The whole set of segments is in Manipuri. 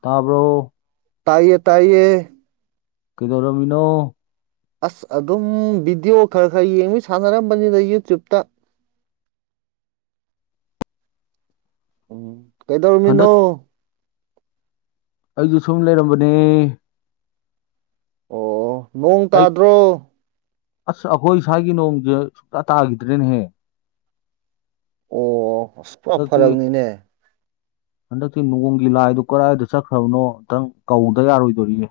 ꯇꯥꯔꯕꯣ ꯇꯥꯏꯌꯦ ꯇꯥꯏꯌꯦ ꯀꯩꯗꯧꯔꯝꯃꯤꯅꯣ ꯑꯁ ꯑꯗꯨꯝ ꯕꯤꯗꯤꯑꯣ ꯈꯔ ꯈꯔ ꯌꯦꯡꯃꯤ ꯁꯥꯟꯅꯔꯝꯕꯅꯤꯅ ꯌꯨꯇ꯭ꯌꯨꯕꯇ ꯎꯝ ꯀꯩꯗꯧꯔꯃꯤꯅꯣ ꯍꯟꯗꯛ ꯑꯩꯁꯨ ꯁꯨꯝ ꯂꯩꯔꯝꯕꯅꯦ ꯑꯣ ꯅꯣꯡ ꯑꯩ ꯇꯥꯗ꯭ꯔꯣ ꯑꯁ ꯑꯩꯈꯣꯏ ꯏꯁ꯭ꯋꯥꯥꯒꯤ ꯅꯣꯡꯁꯦ ꯁꯨꯛꯇ ꯇꯥꯈꯤꯗ꯭ꯔꯦꯅꯍꯦ ꯑꯣ ꯄꯨꯔꯥ ꯐꯔꯛꯅꯤꯅꯦ [unintelligible] ꯍꯟꯗꯛꯇꯤ ꯅꯣꯡꯒꯤ ꯂꯥꯏꯗꯣ ꯀꯗꯥꯥꯏꯗ ꯆꯠꯈ꯭ꯔꯕꯅꯣ ꯇꯪ ꯀꯧꯗ ꯌꯥꯔꯣꯏꯗꯣꯔꯤꯒꯦ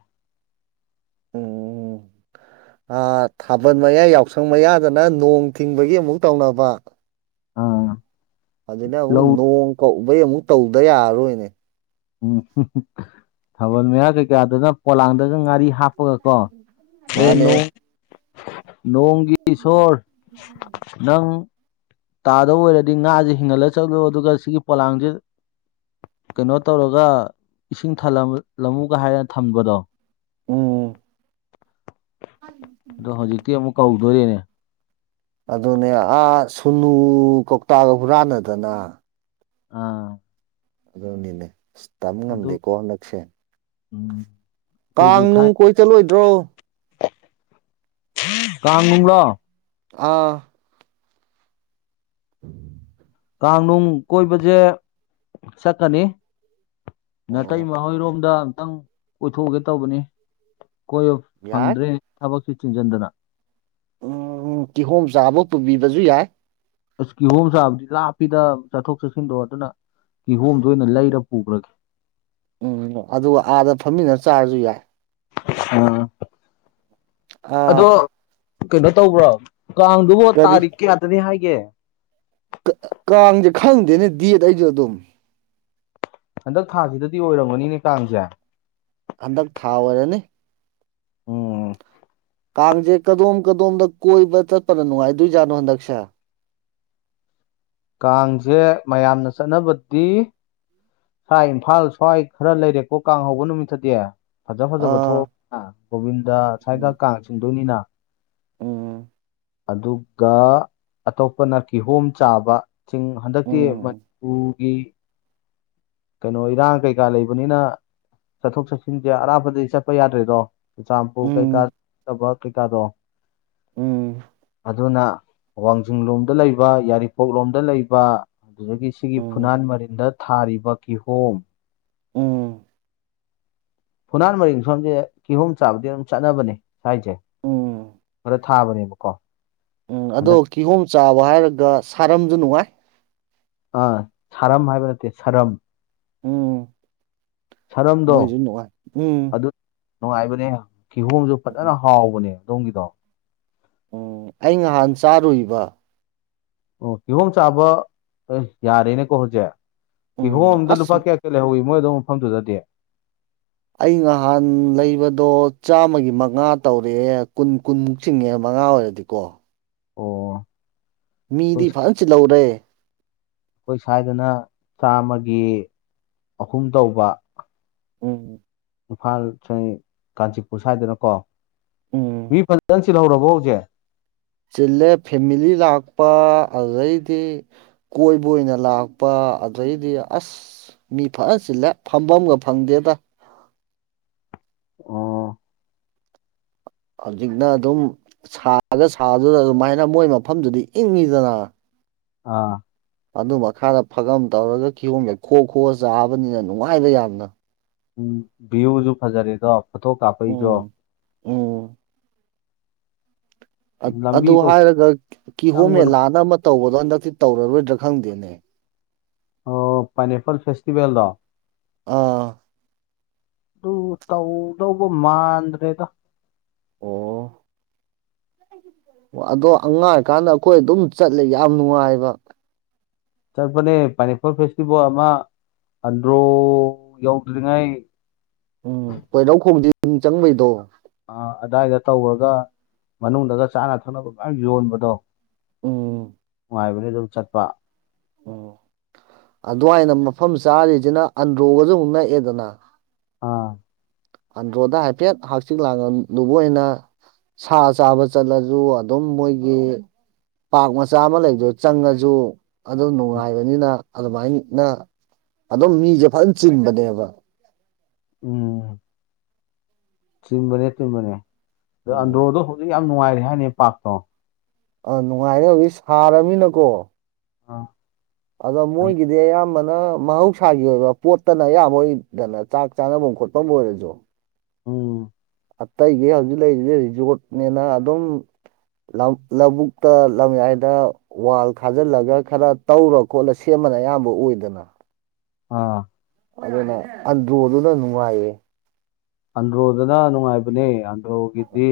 ꯎꯝ [inaudible] ꯊꯥꯕꯜ ꯃꯌꯥ ꯌꯥꯎꯁꯪ ꯃꯌꯥꯗꯅ ꯅꯣꯡ ꯊꯤꯡꯕꯒꯤ ꯑꯃꯨꯛ ꯇꯧꯅꯕ ꯑꯥ ꯑꯗꯨꯅ ꯑꯃꯨꯛ ꯂꯧ ꯅꯣꯡ ꯀꯧꯕꯩ ꯑꯃꯨꯛ ꯇꯧꯗ ꯌꯥꯔꯔꯣꯏꯅꯦ ꯎꯝ ꯊꯥꯕꯜ ꯃꯔꯥ ꯀꯩꯀꯥꯗꯨꯅ ꯄꯣꯂꯥꯡꯗꯒ ꯉꯥꯔꯤ ꯍꯥꯞꯄꯒ ꯀꯣ ꯑꯦ ꯃꯥꯅꯦ ꯅꯣꯡꯒꯤ ꯁꯣꯔ ꯅꯪ ꯇꯥꯗꯕ ꯑꯣꯏꯔꯗꯤ ꯉꯥꯁꯦ ꯍꯤꯡꯍꯠꯂ ꯆꯠꯂꯨ ꯑꯗꯨꯒ ꯁꯤꯒꯤ ꯄꯣꯂꯥꯡꯁꯦ ꯀꯩꯅꯣ ꯇꯧꯔꯒ ꯏꯁꯤꯡ ꯊꯜꯂꯝꯂꯝꯃꯨꯒ ꯍꯥꯏꯔꯅ ꯊꯝꯕꯗꯣ ꯑꯣ ꯑꯗꯣ ꯍꯧꯖꯤꯛꯇꯤ ꯑꯃꯨꯛ ꯀꯧꯗꯣꯔꯤꯅꯦ ꯑꯗꯨꯅꯦ ꯑꯥ ꯁꯨꯅꯨ ꯀꯧꯇꯥꯒ ꯍꯨꯔꯥꯟꯅꯗꯅ ꯑꯥ ꯑꯗꯨꯅꯤꯅꯦ ꯇꯕ ꯑꯗꯨ ꯉꯝꯗꯦꯀꯣ ꯍꯟꯗꯛꯁꯦ ꯎꯝ ꯀꯥꯡ ꯑꯩꯈꯣꯏꯒꯤ ꯊꯥꯏ ꯅꯨꯡ ꯀꯣꯏ ꯆꯠꯂꯣꯏꯗ꯭ꯔꯣ [unintelligible] ꯑꯥ [inaudible] ꯀꯥꯡꯅꯨꯡ ꯀꯣꯏꯕꯁꯦ ꯆꯠꯀꯅꯤ ꯅꯥꯇꯩ ꯑꯣ ꯃꯍꯣꯏꯔꯣꯝꯗ ꯑꯨꯛꯇꯪ ꯑꯣꯏꯊꯣꯛꯑꯒꯦ ꯇꯧꯕꯅꯤ ꯀꯣꯏꯌꯨ ꯌꯥꯏ ꯐꯪꯗ꯭ꯔꯦ ꯊꯕꯛꯁꯤ ꯆꯤꯡꯁꯤꯟꯗꯅ ꯎꯝ ꯎ ꯀꯤꯍꯣꯝ ꯆꯥꯕꯧ ꯄꯨꯕꯤꯕꯁꯨ ꯌꯥꯏ ꯑꯁ ꯀꯤꯍꯣꯝ ꯆꯥꯕꯗꯤ ꯂꯥꯞꯄꯤꯗ ꯆꯠꯊꯣꯛ ꯆꯠꯁꯤꯟꯗꯣ ꯇꯧꯔꯥꯗꯨꯅ ꯀꯤꯍꯣꯝꯗ ꯑꯣꯏꯅ ꯂꯩꯔ ꯄꯨꯈ꯭ꯔꯒꯦ ꯎꯝ ꯑꯗꯨꯒ ꯑꯥꯗ ꯐꯝꯃꯤꯟꯅ ꯆꯥꯔꯁꯨ ꯌꯥꯏ ꯑ ꯑꯗꯣ ꯑꯥ ꯀꯩꯅꯣ ꯇꯧꯕ꯭ꯔꯣ ꯀꯥꯡ ꯑꯗꯨ ꯀꯔꯤ ꯇꯥꯔꯤꯛ ꯀꯌꯥꯗꯅꯤ ꯍꯥꯏꯒꯦ ꯀꯥꯡꯁꯦ ꯈꯪꯗꯦꯅꯦ ꯗꯦꯠ ꯑꯩꯁꯨ ꯑꯗꯨꯝ ꯍꯟꯗꯛ ꯊꯥꯁꯤꯗꯥꯗꯤ ꯑꯣꯏꯔꯝꯒꯥꯅꯤꯅꯦ ꯀꯥꯡꯁꯦ ꯍꯟꯗꯛ ꯊꯥ ꯑꯣꯏꯔꯅꯤ ꯎꯝ ꯀꯥꯡꯁꯦ ꯀꯥꯗꯣꯝ ꯀꯥꯗꯣꯝꯗ ꯀꯣꯏꯕ ꯆꯠꯄꯥꯅ ꯅꯨꯡꯉꯥꯏꯗꯣꯏꯖꯥꯠꯅꯣ ꯍꯟꯗꯛꯁꯦ ꯀꯥꯡꯁꯦ ꯃꯌꯥꯝꯅ ꯆꯠꯅꯕꯗꯤ ꯁꯥꯥꯏ ꯏꯝꯐꯥꯜ ꯁ꯭ꯋꯥꯏ ꯈꯥꯔ ꯂꯩꯔꯦꯀꯣ ꯀꯥꯡ ꯍꯧꯕ ꯅꯨꯃꯤꯠꯇꯗꯤ ꯐꯥꯖ ꯐꯥꯖꯕ ꯑꯥ ꯊꯣꯛ ꯒꯣꯕꯤꯟꯗ ꯁ꯭ꯋꯥꯏꯗ ꯎꯝ ꯀꯥꯡ ꯆꯤꯡꯗꯣꯏꯅꯤꯅ ꯎꯝ ꯑꯗꯨꯒ ꯑꯇꯣꯞꯄꯥꯅ ꯀꯤꯍꯣꯝ ꯆꯥꯕ ꯆꯤꯡ ꯍꯟꯗꯛꯇꯤ ꯎꯝ ꯃꯅꯤꯄꯨꯔꯒꯤ ꯀꯩꯅꯣ ꯏꯔꯥꯡ ꯀꯩꯀꯥ ꯂꯩꯕꯅꯤꯅ ꯆꯠꯊꯣꯛ ꯆꯠꯁꯤꯟꯁꯦ ꯑꯔꯥꯞꯄꯗꯗꯤ ꯆꯠꯄ ꯌꯥꯗ꯭ꯔꯦꯗꯣ ꯆꯨꯆꯥꯝꯄꯨꯔ ꯎꯝ ꯀꯩꯀꯥꯗ ꯊꯕꯛ ꯀꯩꯀꯥꯗꯣ ꯎꯝ ꯑꯗꯨꯅ ꯋꯥꯡꯖꯤꯡ ꯂꯣꯝꯗ ꯂꯩꯕ ꯌꯥꯏꯔꯤꯄꯣꯛ ꯂꯣꯝꯗ ꯂꯩꯕ ꯑꯗꯨꯗꯒꯤ ꯁꯤꯒꯤ ꯎꯝ ꯐꯨꯅꯥꯟ ꯃꯥꯔꯤꯟꯗ ꯊꯥꯔꯤꯕ ꯀꯤꯍꯣꯝ ꯎꯝ ꯐꯨꯅꯥꯟ ꯃꯥꯔꯤꯡ ꯁꯣꯝꯁꯦ ꯀꯤꯍꯣꯝ ꯆꯥꯕꯗꯤ ꯑꯗꯨꯝ ꯆꯠꯅꯕꯅꯦ ꯁ꯭ꯋꯥꯏꯁꯦ ꯎꯝ ꯈꯔ ꯊꯥꯕꯅꯦꯕꯀꯣ ꯎꯝ ꯑꯗꯣ ꯍꯟꯗꯛ ꯀꯤꯍꯣꯝ ꯆꯥꯕ ꯍꯥꯏꯔꯒ ꯁꯥꯔꯝꯁꯨ ꯅꯨꯡꯉꯥꯏ ꯑ ꯁꯥꯔꯝ ꯍꯥꯏꯕ ꯅꯠꯇꯦ ꯁꯥꯔꯝ ꯎꯝ ꯁꯥꯔꯝꯗꯣ ꯃꯣꯏꯁꯨ ꯅꯨꯡꯉꯥꯏ ꯎꯝ ꯑꯗꯨ ꯅꯨꯡꯉꯥꯏꯕꯅꯦ ꯀꯤꯍꯣꯝꯁꯨ ꯐꯥꯖꯅ ꯎꯝ ꯍꯥꯎꯕꯅꯦ ꯑꯗꯣꯝꯒꯤꯗꯣ ꯎꯝ ꯑꯩ ꯉꯍꯥꯟ ꯆꯥꯔꯨꯏꯕ ꯑꯣ ꯀꯤꯍꯣꯝ ꯆꯥꯕ ꯑꯦ ꯌꯥꯔꯦꯅꯦꯀꯣ ꯍꯧꯖꯤꯛ ꯎꯝ ꯀꯤꯍꯣꯝꯗ ꯑꯁ ꯂꯨꯄꯥ ꯀꯌꯥ ꯂꯩꯍꯧꯋꯤ ꯃꯣꯏꯗꯧ ꯃꯐꯝꯗꯨꯗꯗꯤ ꯑꯩ ꯉꯍꯥꯟ ꯂꯩꯕꯗꯣ ꯆꯥꯝꯃꯒꯤ ꯃꯉꯥ ꯇꯧꯔꯛꯑꯦ ꯀꯨꯟ ꯀꯨꯟ ꯆꯤꯡꯉꯦ ꯃꯉꯥ ꯑꯣꯏꯔꯗꯤꯀꯣ ꯑꯣ ꯑꯩꯈꯣꯏ ꯃꯤꯗꯤ ꯐꯥꯖꯅ ꯆꯤꯜꯍꯧꯔꯦ ꯑꯩꯈꯣꯏ ꯁ꯭ꯋꯥꯏꯗꯅ ꯆꯥꯝꯃꯒꯤ ꯑꯍꯨꯝ ꯇꯧꯕ ꯎꯝ ꯏꯝꯐꯥꯜ ꯁ ꯀꯥꯟꯆꯤꯄꯨꯔ ꯁ꯭ꯋꯥꯏꯗꯅꯀꯣ ꯃꯤ ꯎꯝ ꯐꯥꯖꯅ ꯆꯤꯜꯍꯧꯔꯕꯣ ꯍꯧꯖꯤꯛ ꯆꯤꯜꯂꯦ ꯐꯦꯃꯤꯂꯤ ꯂꯥꯛꯄ ꯑꯗꯩꯗꯤ ꯀꯣꯏꯕ ꯑꯣꯏꯅ ꯂꯥꯛꯄ ꯑꯗꯩꯗꯤ ꯑꯁ ꯃꯤ ꯐꯥꯖꯅ ꯆꯤꯜꯂꯦ ꯐꯝꯐꯝꯒ ꯐꯪꯗꯦꯗ ꯑꯣ ꯍꯧꯖꯤꯛꯅ ꯑꯗꯨꯝ ꯁꯥꯔꯒ ꯁꯥꯗꯨꯗ ꯑꯗꯨꯃꯥꯏꯅ ꯃꯣꯏ ꯃꯥꯐꯝꯗꯨꯗꯤ ꯏꯪꯉꯤꯗꯅ ꯑꯥ ꯑꯗꯨ ꯃꯈꯥꯗ ꯐꯛꯑꯝ ꯇꯧꯔꯒ ꯀꯤꯍꯣꯝꯒꯥꯛ ꯈꯣꯛ ꯈꯣꯛꯑ ꯆꯥꯕꯅꯤꯅ ꯅꯨꯡꯉꯥꯏꯕ ꯌꯥꯝꯅ ꯎꯝ ꯚꯤꯌꯨꯁꯨ ꯐꯥꯖꯔꯦꯗꯣ ꯐꯣꯇꯣ ꯀꯥꯞꯄꯩꯁꯨ ꯎꯝ ꯎꯝ ꯑꯗꯨ ꯂꯝꯕꯤꯗꯣ ꯍꯥꯏꯔꯒ ꯀꯤꯍꯣꯝ ꯆꯪꯕ ꯅꯨꯡꯉꯥꯏ ꯃꯦꯂꯥꯅ ꯑꯃ ꯇꯧꯕꯗꯣ ꯍꯟꯗꯛꯇꯤ ꯇꯧꯔꯔꯣꯏꯗ꯭ꯔꯥ ꯈꯪꯗꯦꯅꯦ ꯄꯥꯏꯟꯅꯦꯄꯜ ꯐꯦꯁꯇꯤꯚꯦꯜꯗꯣ ꯑꯥ ꯑꯗꯨ ꯇꯧꯗꯧꯕ ꯃꯥꯟꯗ꯭ꯔꯦꯗ ꯑꯣ [unintelligible] ꯑꯣ ꯑꯗꯣ ꯑꯉꯥꯡ ꯑꯣꯏꯔꯤꯀꯥꯟꯗ ꯑꯩꯈꯣꯏ ꯑꯗꯨꯝ ꯆꯠꯂꯦ ꯌꯥꯝ ꯅꯨꯡꯉꯥꯏꯕ ꯆꯠꯄꯥꯅꯦ ꯄꯥꯏꯅꯦꯄꯜ ꯐꯦꯁꯇꯤꯚꯦꯜ ꯑꯃ ꯑꯟꯗ꯭ꯔꯣ ꯌꯧꯗ꯭ꯔꯤꯉꯩ ꯎꯝ ꯄꯣꯏꯔꯧ ꯈꯣꯡꯖꯤꯟ ꯆꯪꯕꯩꯗꯣ ꯑ ꯑꯗꯗꯥꯏꯗ ꯇꯧꯔꯒ ꯃꯅꯨꯡꯗꯒ ꯆꯥꯅ ꯊꯛꯅꯕ ꯃꯌꯥꯝ ꯌꯣꯟꯕꯗꯣ ꯎꯝ ꯅꯨꯡꯉꯥꯏꯕꯅꯤ ꯑꯗꯨꯝ ꯆꯠꯄ ꯑꯣ ꯑꯗꯨꯋꯥꯏꯅ ꯃꯐꯝ ꯆꯥꯔꯤꯖꯤꯅ ꯑꯟꯗ꯭ꯔꯣꯒꯖꯨ ꯑꯃꯨꯛ ꯅꯛꯑꯦꯗꯅ ꯑꯥ ꯑꯟꯗ꯭ꯔꯣꯗ ꯍꯥꯏꯐꯦꯠ ꯍꯥꯡꯆꯤꯛ ꯂꯥꯡꯉꯝꯗꯨꯕꯣ ꯑꯣꯏꯅ ꯁꯥ ꯆꯥꯕ ꯆꯠꯂꯖꯨ ꯑꯗꯨꯝ ꯃꯣꯏꯒꯤ ꯄꯥꯛ ꯃꯆꯥ ꯑꯃ ꯂꯩꯕꯗꯣ ꯆꯪꯉꯖꯨ ꯑꯗꯨ ꯅꯨꯡꯉꯥꯏꯕꯅꯤꯅ ꯑꯗꯨꯃꯥꯏꯅ ꯑꯗꯨꯝ ꯃꯤꯖꯦ ꯐꯖꯅ ꯆꯤꯟꯕꯅꯦꯕ ꯎꯝ ꯆꯤꯟꯕꯅꯦ ꯆꯤꯟꯕꯅꯦ ꯎꯝ ꯖꯥꯟꯗꯣꯗꯣ ꯍꯧꯖꯤꯛ ꯌꯥꯝ ꯅꯨꯡꯉꯥꯏꯔꯦ ꯍꯥꯏꯅꯦ ꯄꯥꯛꯇꯣ ꯑ ꯅꯨꯡꯉꯥꯏꯔꯦ ꯍꯧꯖꯤꯛ ꯁꯥꯔꯕꯅꯤꯅꯀꯣ ꯑꯥ ꯑꯗꯣ ꯑꯩ ꯃꯣꯏꯒꯤꯗꯤ ꯑꯌꯥꯝꯕꯅ ꯃꯍꯧꯁꯥꯒꯤ ꯑꯣꯏꯕ ꯄꯣꯠꯇꯅ ꯑꯌꯥꯕ ꯑꯣꯏꯗꯅ ꯆꯥꯛ ꯆꯥꯅꯕꯝ ꯈꯣꯠꯄꯝꯕꯨ ꯑꯣꯏꯔꯖꯨ ꯎꯝ ꯑꯇꯩꯗꯤ ꯍꯧꯖꯤꯛ ꯂꯩꯔꯤꯖꯤ ꯔꯤꯖꯣꯔꯠꯅꯦꯅ ꯑꯗꯨꯝ ꯂꯧ ꯂꯧꯕꯨꯛꯇ ꯂꯝꯌꯥꯏꯗ ꯋꯥꯜ ꯈꯥꯖꯜꯂꯒ ꯈꯔ ꯇꯧꯔ ꯈꯣꯠꯂ ꯁꯦꯝꯕꯅ ꯑꯌꯥꯝꯕ ꯑꯣꯏꯗꯅ ꯑꯥ ꯑꯗꯨꯅ ꯑꯟꯗ꯭ꯔꯣꯗꯨꯅ ꯅꯨꯡꯉꯥꯏꯌꯦ ꯑꯟꯗ꯭ꯔꯣꯗꯅ ꯅꯨꯡꯉꯥꯏꯕꯅꯦ ꯑꯟꯗ꯭ꯔꯣꯒꯤꯗꯤ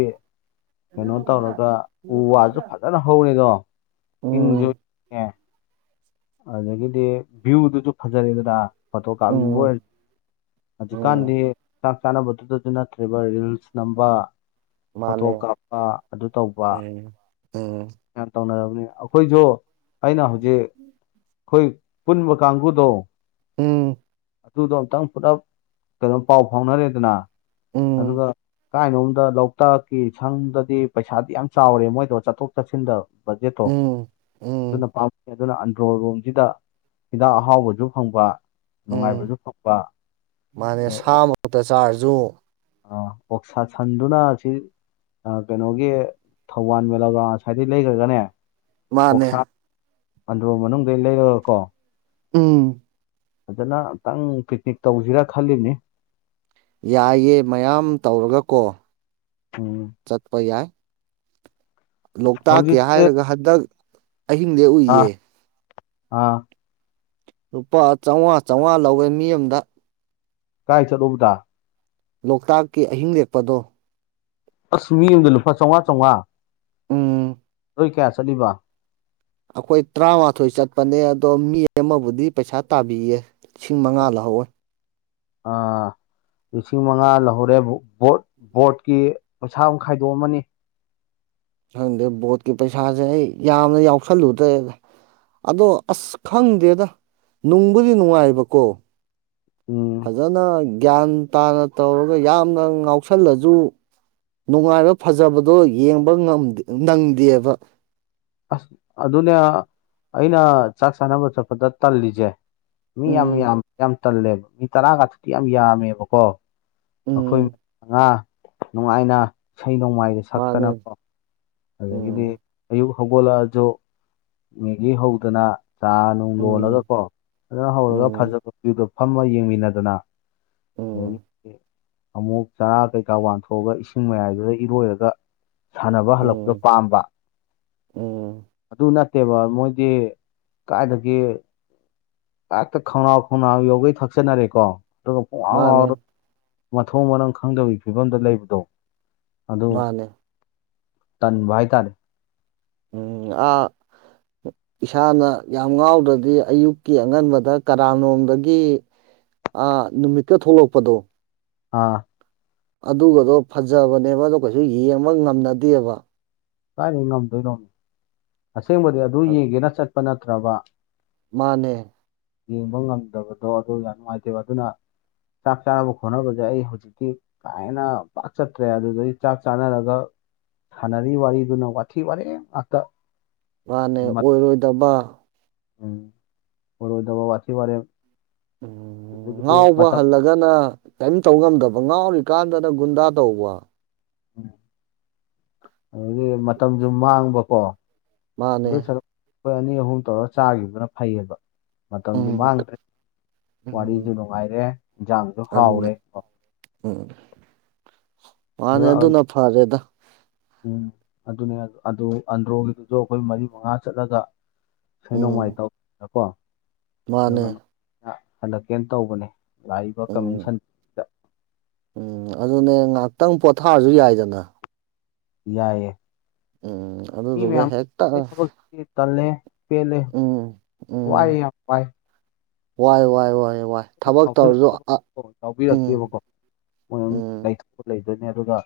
ꯀꯩꯅꯣ ꯇꯧꯔꯒ ꯎ ꯋꯥꯖꯨ ꯐꯖꯅ ꯍꯧꯔꯦꯗꯣ ꯏꯪꯖꯨ ꯎꯝ ꯏꯪꯉꯦ ꯑꯗꯒꯤꯗꯤ ꯚ꯭ꯌꯨꯗꯨꯖꯨ ꯐꯖꯔꯦꯗꯅ ꯐꯣꯇꯣ ꯀꯥꯞꯅꯤꯡꯕ ꯎꯝ ꯑꯣꯏꯔ ꯎꯝ ꯍꯧꯖꯤꯛꯀꯥꯟꯗꯤ ꯀꯥꯟꯅꯕꯗꯨꯗꯖꯨ ꯅꯠꯇ꯭ꯔꯦꯕ ꯔꯤꯜꯁ ꯅꯝꯕ ꯐꯣꯇꯣ ꯃꯥꯅꯦ ꯀꯥꯞꯄ ꯑꯗꯨ ꯇꯧꯕ ꯎꯝ ꯎꯝ ꯌꯥꯝ ꯇꯧꯅꯔꯕꯅꯤ ꯑꯈꯣꯏꯁꯨ ꯑꯩꯅ ꯍꯧꯖꯤꯛ ꯈꯣꯏ ꯄꯨꯟꯕ ꯀꯥꯡꯕꯨꯗꯣ ꯎꯝ ꯑꯗꯨꯗꯣ ꯑꯝꯇꯪ ꯄꯨꯂꯞ ꯀꯩꯅꯣ ꯄꯥꯎ ꯐꯥꯎꯅꯔꯦꯗꯅ ꯎꯝ ꯑꯗꯨꯒ ꯀꯥꯏꯅꯣꯝꯗ ꯂꯣꯛꯇꯥꯛꯀꯤ ꯁꯪꯗꯗꯤ ꯄꯩꯁꯥꯗꯤ ꯌꯥꯝ ꯆꯥꯎꯔꯦ ꯃꯣꯏꯗꯣ ꯆꯠꯊꯣꯛ ꯆꯠꯁꯤꯟꯗ ꯕꯖꯦꯠꯇꯣ ꯎꯝ ꯑꯗꯨꯅ ꯎꯝ ꯄꯥꯝ ꯗꯨꯅ ꯑꯟꯗ꯭ꯔꯣ ꯔꯣꯝꯒꯤꯗ ꯍꯤꯗꯥꯛ ꯑꯍꯥꯎꯕꯖꯨ ꯐꯪꯕ ꯎꯝ ꯅꯨꯡꯉꯥꯏꯕꯖꯨ ꯐꯪꯕ ꯃꯥꯅꯦ ꯁꯥ ꯃꯛꯇ ꯆꯥꯔꯖꯨ ꯑ ꯑꯣꯛꯁꯥ ꯁꯟꯗꯨꯅ ꯑꯁꯤ ꯑꯥ ꯀꯦꯅꯣꯒꯤ ꯊꯧꯕꯥꯟ ꯃꯦꯂꯥꯒ꯭ꯔꯥꯎꯟ ꯑꯁꯥꯏꯗꯩ ꯂꯩꯒꯔꯥꯒꯅꯦ ꯃꯥꯅꯦ ꯑꯣꯛꯁꯥ ꯑꯟꯗ꯭ꯔꯣ ꯃꯅꯨꯡꯗꯩ ꯂꯩꯔꯒꯀꯣ ꯎꯝ ꯐꯖꯅ ꯑꯝꯇꯪ ꯄꯤꯛꯅꯤꯛ ꯇꯧꯖꯤꯔꯥ ꯈꯜꯂꯤꯝꯅꯤ ꯌꯥꯏꯌꯦ ꯃꯌꯥꯝ ꯇꯧꯔꯒ ꯀꯣ ꯎꯝ ꯆꯠꯄ ꯌꯥꯏ ꯂꯣꯛꯇꯥꯛꯀꯤ ꯍꯧꯖꯤꯛꯁꯦ ꯍꯥꯏꯔꯒ ꯍꯟꯗꯛ ꯑꯍꯤꯡꯗ ꯑꯥ ꯂꯦꯛꯎꯏꯌꯦ ꯑꯥ ꯂꯨꯄꯥ ꯆꯧꯉꯥ ꯆꯧꯉꯥ ꯂꯧꯋꯦ ꯃꯤ ꯑꯝꯗ ꯀꯥꯏ ꯆꯠꯂꯨꯕꯗ ꯂꯣꯛꯇꯥꯛꯀꯤ ꯑꯍꯤꯡ ꯂꯦꯛꯄꯗꯣ ꯑꯁ ꯃꯤ ꯑꯝꯗ ꯂꯨꯄꯥꯥ ꯆꯧꯉꯥ ꯆꯧꯉꯥ ꯎꯝ... ꯅꯣꯏ ꯀꯌꯥ ꯆꯠꯂꯤꯕ ꯑꯈꯣꯏ ꯇ꯭ꯔꯥꯃꯥꯊꯣꯏ ꯆꯠꯄꯅꯦ ꯑꯗꯣ ꯃꯤ ꯑꯃꯕꯨꯗꯤ ꯄꯩꯁꯥ ꯇꯥꯕꯤꯌꯦ ꯂꯤꯁꯤꯡ ꯃꯉꯥ ꯂꯧꯍꯧꯋꯦ ꯑꯥ... ꯂꯤꯁꯤꯡ ꯃꯉꯥ ꯂꯧꯍꯧꯔꯦ ꯕꯣꯠ ꯕꯣꯔꯠꯀꯤ ꯄꯩꯁꯥ ꯑꯃ ꯈꯥꯏꯗꯣꯛꯑꯃꯅꯤ ꯁꯪꯗꯦ ꯕꯣꯠꯀꯤ ꯄꯩꯁꯥꯁꯦ ꯑꯩ ꯌꯥꯝꯅ ꯌꯥꯎꯁꯜꯂꯨꯗ꯭ꯔꯦ ꯑꯗꯣ ꯑꯁ ꯈꯪꯗꯦꯗ ꯅꯨꯡꯕꯨꯗꯤ ꯅꯨꯡꯉꯥꯏꯕꯀꯣ ꯎꯝ ꯐꯖꯅ ꯒ꯭ꯌꯥꯟ ꯇꯥꯅ ꯇꯧꯔꯒ ꯌꯥꯝꯅ ꯉꯥꯎꯁꯜꯂꯁꯨ ꯅꯨꯡꯉꯥꯏꯕ ꯐꯖꯕꯗꯣ ꯌꯦꯡꯕ ꯉꯝ ꯅꯪꯗꯦꯕ ꯑꯁ ꯑꯗꯨꯅꯦ ꯑꯥ ꯑꯩꯅ ꯆꯥꯛ ꯆꯥꯅꯕ ꯆꯠꯄꯗ ꯇꯜꯂꯤꯁꯦ ꯃꯤ ꯌꯥꯝ ꯎꯝ ꯌꯥꯝ ꯌꯥꯝꯇꯜꯂꯦꯕ ꯃꯤ ꯇꯔꯥ ꯒꯠꯇꯨꯗꯤ ꯌꯥꯝ ꯌꯥꯝꯃꯦꯕꯀꯣ ꯑꯩꯈꯣꯏ ꯎꯝ ꯉꯥ ꯅꯨꯡꯉꯥꯏꯅ ꯏꯁꯩꯅꯣꯡꯃꯥꯏꯗ ꯃꯥꯅꯦ ꯁꯛꯇꯅꯀꯣ ꯑꯗꯒꯤꯗꯤ ꯎꯝ ꯑꯌꯨꯛ ꯍꯧꯒꯣꯠꯂꯛꯑꯁꯨ ꯃꯦꯒꯤ ꯍꯧꯗꯅ ꯆꯥꯅꯨꯡ ꯎꯝ ꯂꯣꯜꯂꯒꯀꯣ ꯑꯖꯅ ꯍꯧꯔꯒ ꯎꯝ ꯐꯖꯕ ꯄꯤꯕ ꯐꯝꯃ ꯌꯦꯡꯃꯤꯟꯅꯗꯅ ꯔꯣꯟ ꯎꯝ ꯄꯦ ꯑꯃꯨꯛ ꯆꯔꯥ ꯀꯩꯀꯥ ꯋꯥꯟꯊꯣꯑꯒ ꯏꯁꯤꯡ ꯃꯌꯥꯏꯗꯨꯗ ꯏꯔꯣꯏꯔꯒ ꯁꯥꯟꯅꯕ ꯍꯜꯂꯛ ꯗꯣ ꯎꯝ ꯄꯥꯝꯕ ꯎꯝ ꯑꯗꯨꯅ ꯇꯦꯕ ꯃꯣꯏꯗꯤ ꯀꯥꯏꯗꯒꯤ ꯍꯛꯇ ꯈꯣꯡꯅꯥꯎ ꯈꯣꯡꯅꯥꯎ ꯊꯛꯆꯟꯅꯔꯦꯀꯣ ꯑꯗꯨꯒ ꯄꯨꯉꯧ ꯃꯥꯅꯦ ꯉꯧꯔ ꯃꯊꯣꯡ ꯃꯔꯝ ꯈꯪꯗꯕꯒꯤ ꯐꯤꯕꯝꯗ ꯂꯩꯕꯗꯣ ꯑꯗꯨ ꯃꯥꯅꯦ ꯇꯟꯕꯥ ꯍꯥꯏꯇꯔꯦ ꯎꯝꯑꯥꯍ ꯎꯟ ꯏꯁꯥꯅ ꯌꯥꯝꯉꯧꯗ꯭ꯗꯤꯔ ꯑꯌꯨꯛꯀꯤ ꯑꯉꯟꯕꯗ ꯀꯔꯥꯅꯣꯝꯗꯒꯤ ꯑ ꯅꯨꯃꯤꯠꯀ ꯊꯣꯛꯂꯛꯄꯗꯣ ꯑꯥꯍ ꯑꯗꯨꯒꯗꯣ ꯐꯖꯕꯅꯦꯕ ꯑꯗꯣ ꯀꯩꯁꯨ ꯌꯦꯡꯕ ꯉꯝꯅꯗꯦꯕ ꯀꯥꯏꯅꯩ ꯉꯝꯗꯣꯏꯅꯣ ꯑꯁꯦꯡꯕꯗꯤ ꯑꯗꯨ ꯌꯦꯡꯒꯦꯅ ꯆꯠꯄ ꯅꯠꯇ꯭ꯔꯕ ꯃꯥꯅꯦ ꯌꯦꯡꯕ ꯉꯝꯗꯕꯗꯣ ꯑꯗꯨ ꯌꯥꯝ ꯅꯨꯡꯉꯥꯏꯇꯦꯕ ꯑꯗꯨꯅ ꯆꯥꯛ ꯆꯥꯅꯕ ꯈꯣꯠꯅꯕꯁꯦ ꯑꯩ ꯍꯧꯖꯤꯛꯇꯤ ꯀꯥꯏꯅ ꯄꯥꯛ ꯆꯠꯇ꯭ꯔꯦ ꯑꯗꯨꯗꯩꯩ ꯆꯥꯛ ꯆꯥꯅꯔꯒ ꯁꯥꯟꯅꯔꯤ ꯋꯥꯔꯤ ꯗꯨꯅ ꯋꯥꯊꯤꯋꯔꯦꯝ ꯉꯥꯛꯇꯥ ꯃꯥꯅꯦ ꯑꯣꯏꯔꯣꯏꯗꯕ ꯎꯝ ꯑꯣꯏꯔꯣꯏꯗꯕ ꯋꯥꯔꯦꯝ ꯑꯗꯒꯤꯗꯤ ꯉꯧꯕ ꯃꯇꯝ ꯍꯜꯂꯘ ꯒꯟꯅ ꯀꯩꯝ ꯇꯧ ꯉꯝꯗꯕ ꯉꯥꯎꯔꯤꯀꯥꯟꯗꯅ ꯒꯨꯟꯗꯥ ꯇꯧꯕ ꯑꯔꯩꯌꯤ ꯃꯇꯝꯁꯨ ꯃꯥꯡꯕꯀꯣ ꯃꯥꯅꯦ ꯑꯗꯨ ꯁꯔꯨꯛ ꯈꯣꯏ ꯑꯅꯤ ꯑꯍꯨꯝ ꯇꯧꯔꯒ ꯆꯥꯈꯤꯕꯗꯨꯅ ꯐꯩꯌꯦꯕ ꯃꯇꯝꯖꯨ ꯎꯝ ꯃꯥꯡꯗ꯭ꯔꯦ ꯋꯥꯔꯤꯖꯨ ꯎꯝ ꯅꯨꯡꯉꯥꯏꯔꯦ ꯏꯟꯖꯥꯡ ꯑꯗꯨꯅꯦ ꯍꯧꯔꯦ ꯀꯣ ꯎꯝ ꯃꯥꯅꯤ ꯑꯗꯨꯅ ꯐꯔꯦꯗ ꯎꯝ ꯑꯗꯨꯅꯦ ꯑ ꯑꯗꯨ ꯑꯟꯗ꯭ꯔꯣꯒꯤꯗꯨꯁꯨ ꯑꯩꯈꯣꯏ ꯃꯔꯤ ꯃꯉꯥ ꯆꯠꯂꯒ ꯁꯣꯏ ꯅꯣꯡꯃꯥꯏ ꯎꯝ ꯇꯧꯗꯀꯣ ꯃꯥꯅꯦ ꯑꯔꯨꯒ ꯑꯌ ꯍꯟꯗꯛꯀꯦꯅ ꯇꯧꯕꯅꯦ ꯂꯥꯛꯏꯕ ꯎꯝ ꯀꯃꯤꯁꯟ ꯎꯝ ꯑꯗꯨꯅꯦ ꯉꯥꯍꯛꯇꯪ ꯄꯣꯊꯥꯔꯖꯨ ꯌꯥꯏꯗꯅ ꯌꯥꯌꯦ ꯎꯝ ꯃꯤ ꯑꯗꯨꯗꯨꯒ ꯃꯌꯥꯝ ꯅꯍ ꯍꯦꯛꯇ ꯈꯑꯣꯏ ꯊꯕꯛ ꯗꯤ ꯇꯜꯂꯦ ꯄꯦꯜꯂꯦ ꯎꯝ ꯎꯝ ꯋꯥꯏꯌꯦꯌꯥꯝ ꯋꯥꯏ ꯋꯥꯏ ꯋꯥꯏ ꯋꯥꯏꯦ ꯋꯥꯏ ꯈꯛ ꯊꯕꯛ ꯉꯧꯁꯤꯂꯛ ꯇꯧꯔꯁꯨ ꯑ ꯊꯛ ꯎꯝ ꯌꯧꯕꯤꯔꯛꯇꯦꯕꯀꯣ ꯑꯝ ꯎꯝ ꯂꯩꯊꯣꯛ ꯂꯩꯗꯣꯏꯅꯦꯑꯗꯨꯒ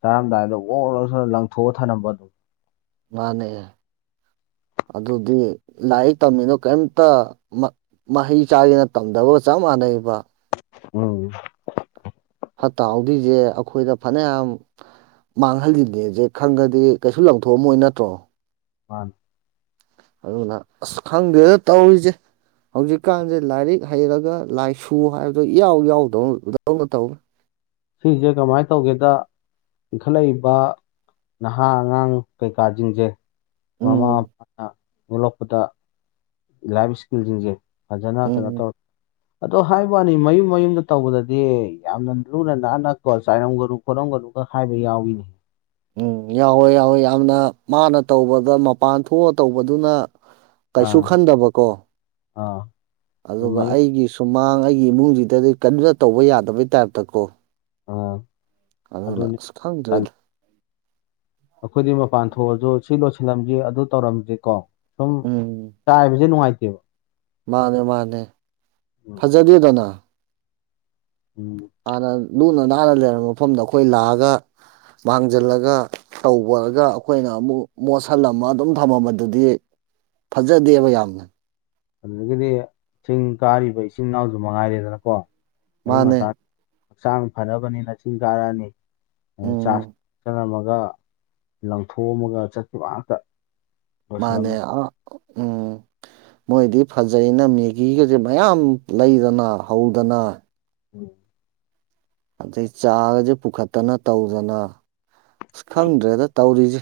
ꯆꯥꯔꯝꯗꯥꯏꯗ ꯑꯣꯔꯥ ꯂꯪꯊꯣꯛꯑ ꯊꯥꯅꯝꯕ ꯑꯗꯨ ꯃꯥꯅꯦ ꯑꯗꯨꯗꯤ ꯂꯥꯏꯔꯤꯛ ꯇꯝꯃꯤꯅꯣ ꯀꯩꯝꯇ ꯃꯍꯩ ꯆꯥꯒꯅ ꯇꯝꯗꯕꯒ ꯆꯞ ꯃꯥꯟꯅꯩꯕ ꯎꯝ ꯐꯠꯇ ꯍꯥꯎꯗꯣꯏꯁꯦ ꯑꯩꯈꯣꯏꯗ ꯐꯅꯌꯥꯝ ꯃꯥꯡꯍꯜꯂꯤꯅꯦꯁꯦ ꯈꯪꯒꯗꯤ ꯀꯩꯁꯨ ꯂꯪꯊꯣꯛꯑꯝꯃꯣꯏ ꯅꯠꯇ꯭ꯔꯣ ꯍ ꯑꯗꯨꯅ ꯑꯁ ꯈꯪꯗꯦꯗ ꯇꯧꯔꯤꯁꯦ ꯍꯧꯖꯤꯛꯀꯥꯟꯁꯦ ꯂꯥꯏꯔꯤꯛ ꯍꯩꯔꯒ ꯂꯥꯏꯁꯨ ꯍꯥꯏꯕꯗꯣ ꯏꯌꯥꯎ ꯌꯥꯎꯗꯧꯅꯗꯧꯅ ꯇꯧꯋ ꯁꯤꯁꯦ ꯀꯃꯥꯏꯅ ꯇꯧꯒꯦꯗ ꯏꯟꯈꯠꯂꯛꯏꯕ ꯅꯍꯥ ꯑꯉꯥꯡ ꯀꯩꯀꯥꯁꯤꯡꯁꯦ ꯃꯃꯥ ꯎꯝ ꯃꯄꯥꯅ ꯑꯣꯂꯛꯄꯗ ꯂꯥꯏꯐ ꯏꯁꯀꯤꯜꯁꯤꯡꯁꯦ ꯐꯖꯅ ꯀꯩꯅꯣ ꯎꯝ ꯇꯧꯔ ꯑꯗꯣ ꯍꯥꯏꯕꯅꯤ ꯃꯌꯨꯝ ꯃꯌꯨꯝꯗ ꯇꯧꯕꯗꯗꯤ ꯌꯥꯝꯅ ꯑꯨꯅ ꯅꯍꯟꯅꯛ ꯀ ꯆꯥꯏꯔꯝꯒꯅꯨ ꯈꯣꯠꯂꯝꯒꯅꯨꯒ ꯍꯥꯏꯕ ꯌꯥꯎꯏꯅꯦ ꯎꯝ ꯌꯥꯎꯋꯦ ꯌꯥꯎꯋꯦ ꯌꯥꯝꯅ ꯃꯥꯅ ꯇꯧꯕꯗ ꯃꯄꯥꯟ ꯊꯣꯛꯑ ꯇꯧꯕꯗꯨꯅ ꯀꯩꯁꯨ ꯑꯥ ꯈꯟꯗꯕꯀꯣ ꯑꯥ ꯑꯗꯨ ꯑꯗꯨꯒ ꯃꯌꯨꯝ ꯑꯩꯒꯤꯁꯨ ꯁꯨꯃꯥꯡ ꯑꯩꯒꯤ ꯏꯃꯨꯡꯁꯤꯗꯗꯤ ꯀꯟꯅ ꯇꯧꯕ ꯌꯥꯗꯕꯩ ꯇꯥꯏꯞꯇꯀꯣ ꯑꯥ ꯑꯗꯨꯅ ꯑꯗꯨꯅꯤ ꯑꯁꯨ ꯇꯜꯂꯤ꯫ ꯈꯪꯗ꯭ꯔꯦꯗꯤ ꯑꯩꯈꯣꯏꯗꯤ ꯃꯄꯥꯟ ꯊꯣꯛꯑꯁꯨ ꯁꯤ ꯂꯣꯏꯁꯤꯜꯂꯝꯁꯤꯦ ꯑꯗꯨ ꯇꯧꯔꯝꯁꯤꯦ ꯀꯣ ꯁꯨꯝ ꯎꯝ ꯆꯥꯏꯕꯁꯦ ꯅꯨꯡꯉꯥꯏꯇꯦꯕ ꯃꯥꯅꯦ ꯃꯥꯅꯦ ꯎꯝ ꯐꯖꯗꯦꯗꯅ ꯎꯝ ꯍꯥꯟꯅ ꯂꯨꯅ ꯅꯥꯟꯅ ꯂꯩꯔꯝꯕ ꯃꯐꯝꯗ ꯑꯩꯈꯣꯏ ꯂꯥꯛꯑꯒ ꯃꯥꯡꯖꯤꯜꯂꯒ ꯇꯧꯕꯔꯒ ꯑꯩꯈꯣꯏꯅ ꯑꯃꯨꯛ ꯃꯣꯠꯁꯤꯜꯂꯝꯃ ꯑꯗꯨꯝ ꯊꯝꯃꯝꯕꯗꯨꯗꯤ ꯐꯖꯗꯦꯕ ꯌꯥꯝꯅ ꯑꯗꯨꯗꯒꯤꯗꯤ ꯊꯤꯡ ꯀꯥꯔꯤꯕ ꯏꯆꯤꯟ ꯏꯅꯥꯎꯁꯨ ꯃꯉꯥꯏꯔꯦꯗꯅꯀꯣ ꯑꯌꯨꯛ ꯃꯥꯅꯦ ꯉꯇꯥ ꯍꯛꯆꯥꯡ ꯐꯅꯕꯅꯤꯅꯆꯤꯟ ꯀꯥꯔꯛꯑꯅꯤ ꯆꯥꯔꯖ ꯎꯝ ꯆꯔꯝꯃꯒ ꯂꯪꯊꯣꯛꯑꯝꯃꯒ ꯆꯠꯈꯤꯕ ꯉꯥꯛꯇ ꯃꯅꯦ ꯂꯣꯏꯁꯤꯜꯂꯝꯃꯤ ꯑ ꯎꯝ ꯃꯣꯏꯗꯤ ꯐꯖꯩꯅ ꯃꯦꯒꯤꯒꯁꯦ ꯃꯌꯥꯝ ꯂꯩꯗꯅ ꯍꯧꯗꯅ ꯎꯝ ꯑꯗꯩ ꯆꯥꯒꯁꯦ ꯄꯨꯈꯠꯇꯅ ꯇꯧꯗꯅ ꯑꯁ ꯈꯪꯗ꯭ꯔꯦꯗ ꯇꯧꯔꯤꯁꯦ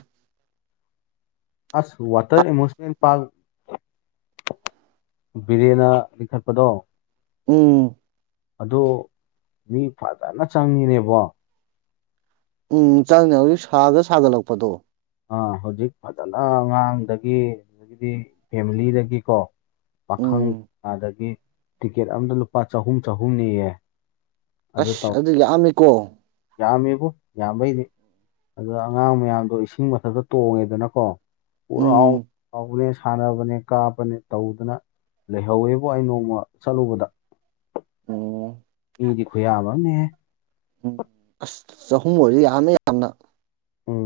ꯑꯁ ꯋꯥꯇꯔ ꯏꯃꯣꯁ ꯄꯥꯛ ꯕꯤꯔꯌꯥꯅꯥ ꯂꯤꯡꯈꯠꯄꯗꯣ ꯎꯝ ꯑꯗꯣ ꯃꯤ ꯐꯖꯅ ꯆꯪꯉꯤꯅꯦꯕꯣ ꯎꯝ ꯆꯪꯉ ꯍꯧꯖꯤꯛ ꯁꯥꯗ ꯁꯥꯒꯠꯂꯛꯄꯗꯣ ꯑ ꯍꯧꯖꯤꯛ ꯐꯖꯅ ꯑꯉꯥꯡꯗꯒꯤ ꯑꯗꯒꯤꯗꯤ ꯐꯦꯃꯤꯂꯤꯗꯒꯤꯀꯣ ꯄꯥꯈꯪ ꯎꯝ ꯑꯗꯒꯤ ꯇꯤꯀꯦꯠ ꯑꯝꯗ ꯂꯨꯄꯥ ꯆꯍꯨꯝ ꯆꯍꯨꯝꯅꯤꯌꯦ ꯑꯁ ꯑꯗꯨ ꯂꯥꯛꯑꯝꯃꯤꯀꯣ ꯌꯥꯝꯃꯦꯕ ꯌꯥꯝꯕꯩꯗꯤ ꯑꯗꯨ ꯑꯉꯥꯡ ꯃꯌꯥꯝꯗꯣ ꯏꯁꯤꯡ ꯃꯊꯛꯇ ꯇꯣꯡꯉꯦꯗꯅꯀꯣ ꯎꯝ ꯄꯨꯔꯅꯦ ꯁꯥꯟꯅꯕꯅꯦ ꯀꯥꯕꯅꯦ ꯇꯧꯗꯅ ꯂꯩꯍꯧꯋꯦꯕꯨ ꯑꯩ ꯅꯣꯡꯃ ꯆꯠꯂꯨꯕꯗ ꯎꯝ ꯃꯤꯗꯤ ꯈꯨꯌꯥꯕꯅꯦ ꯎꯝ ꯑꯁ ꯆꯍꯨꯝ ꯑꯣꯏꯗꯤ ꯌꯥꯅ ꯎꯝ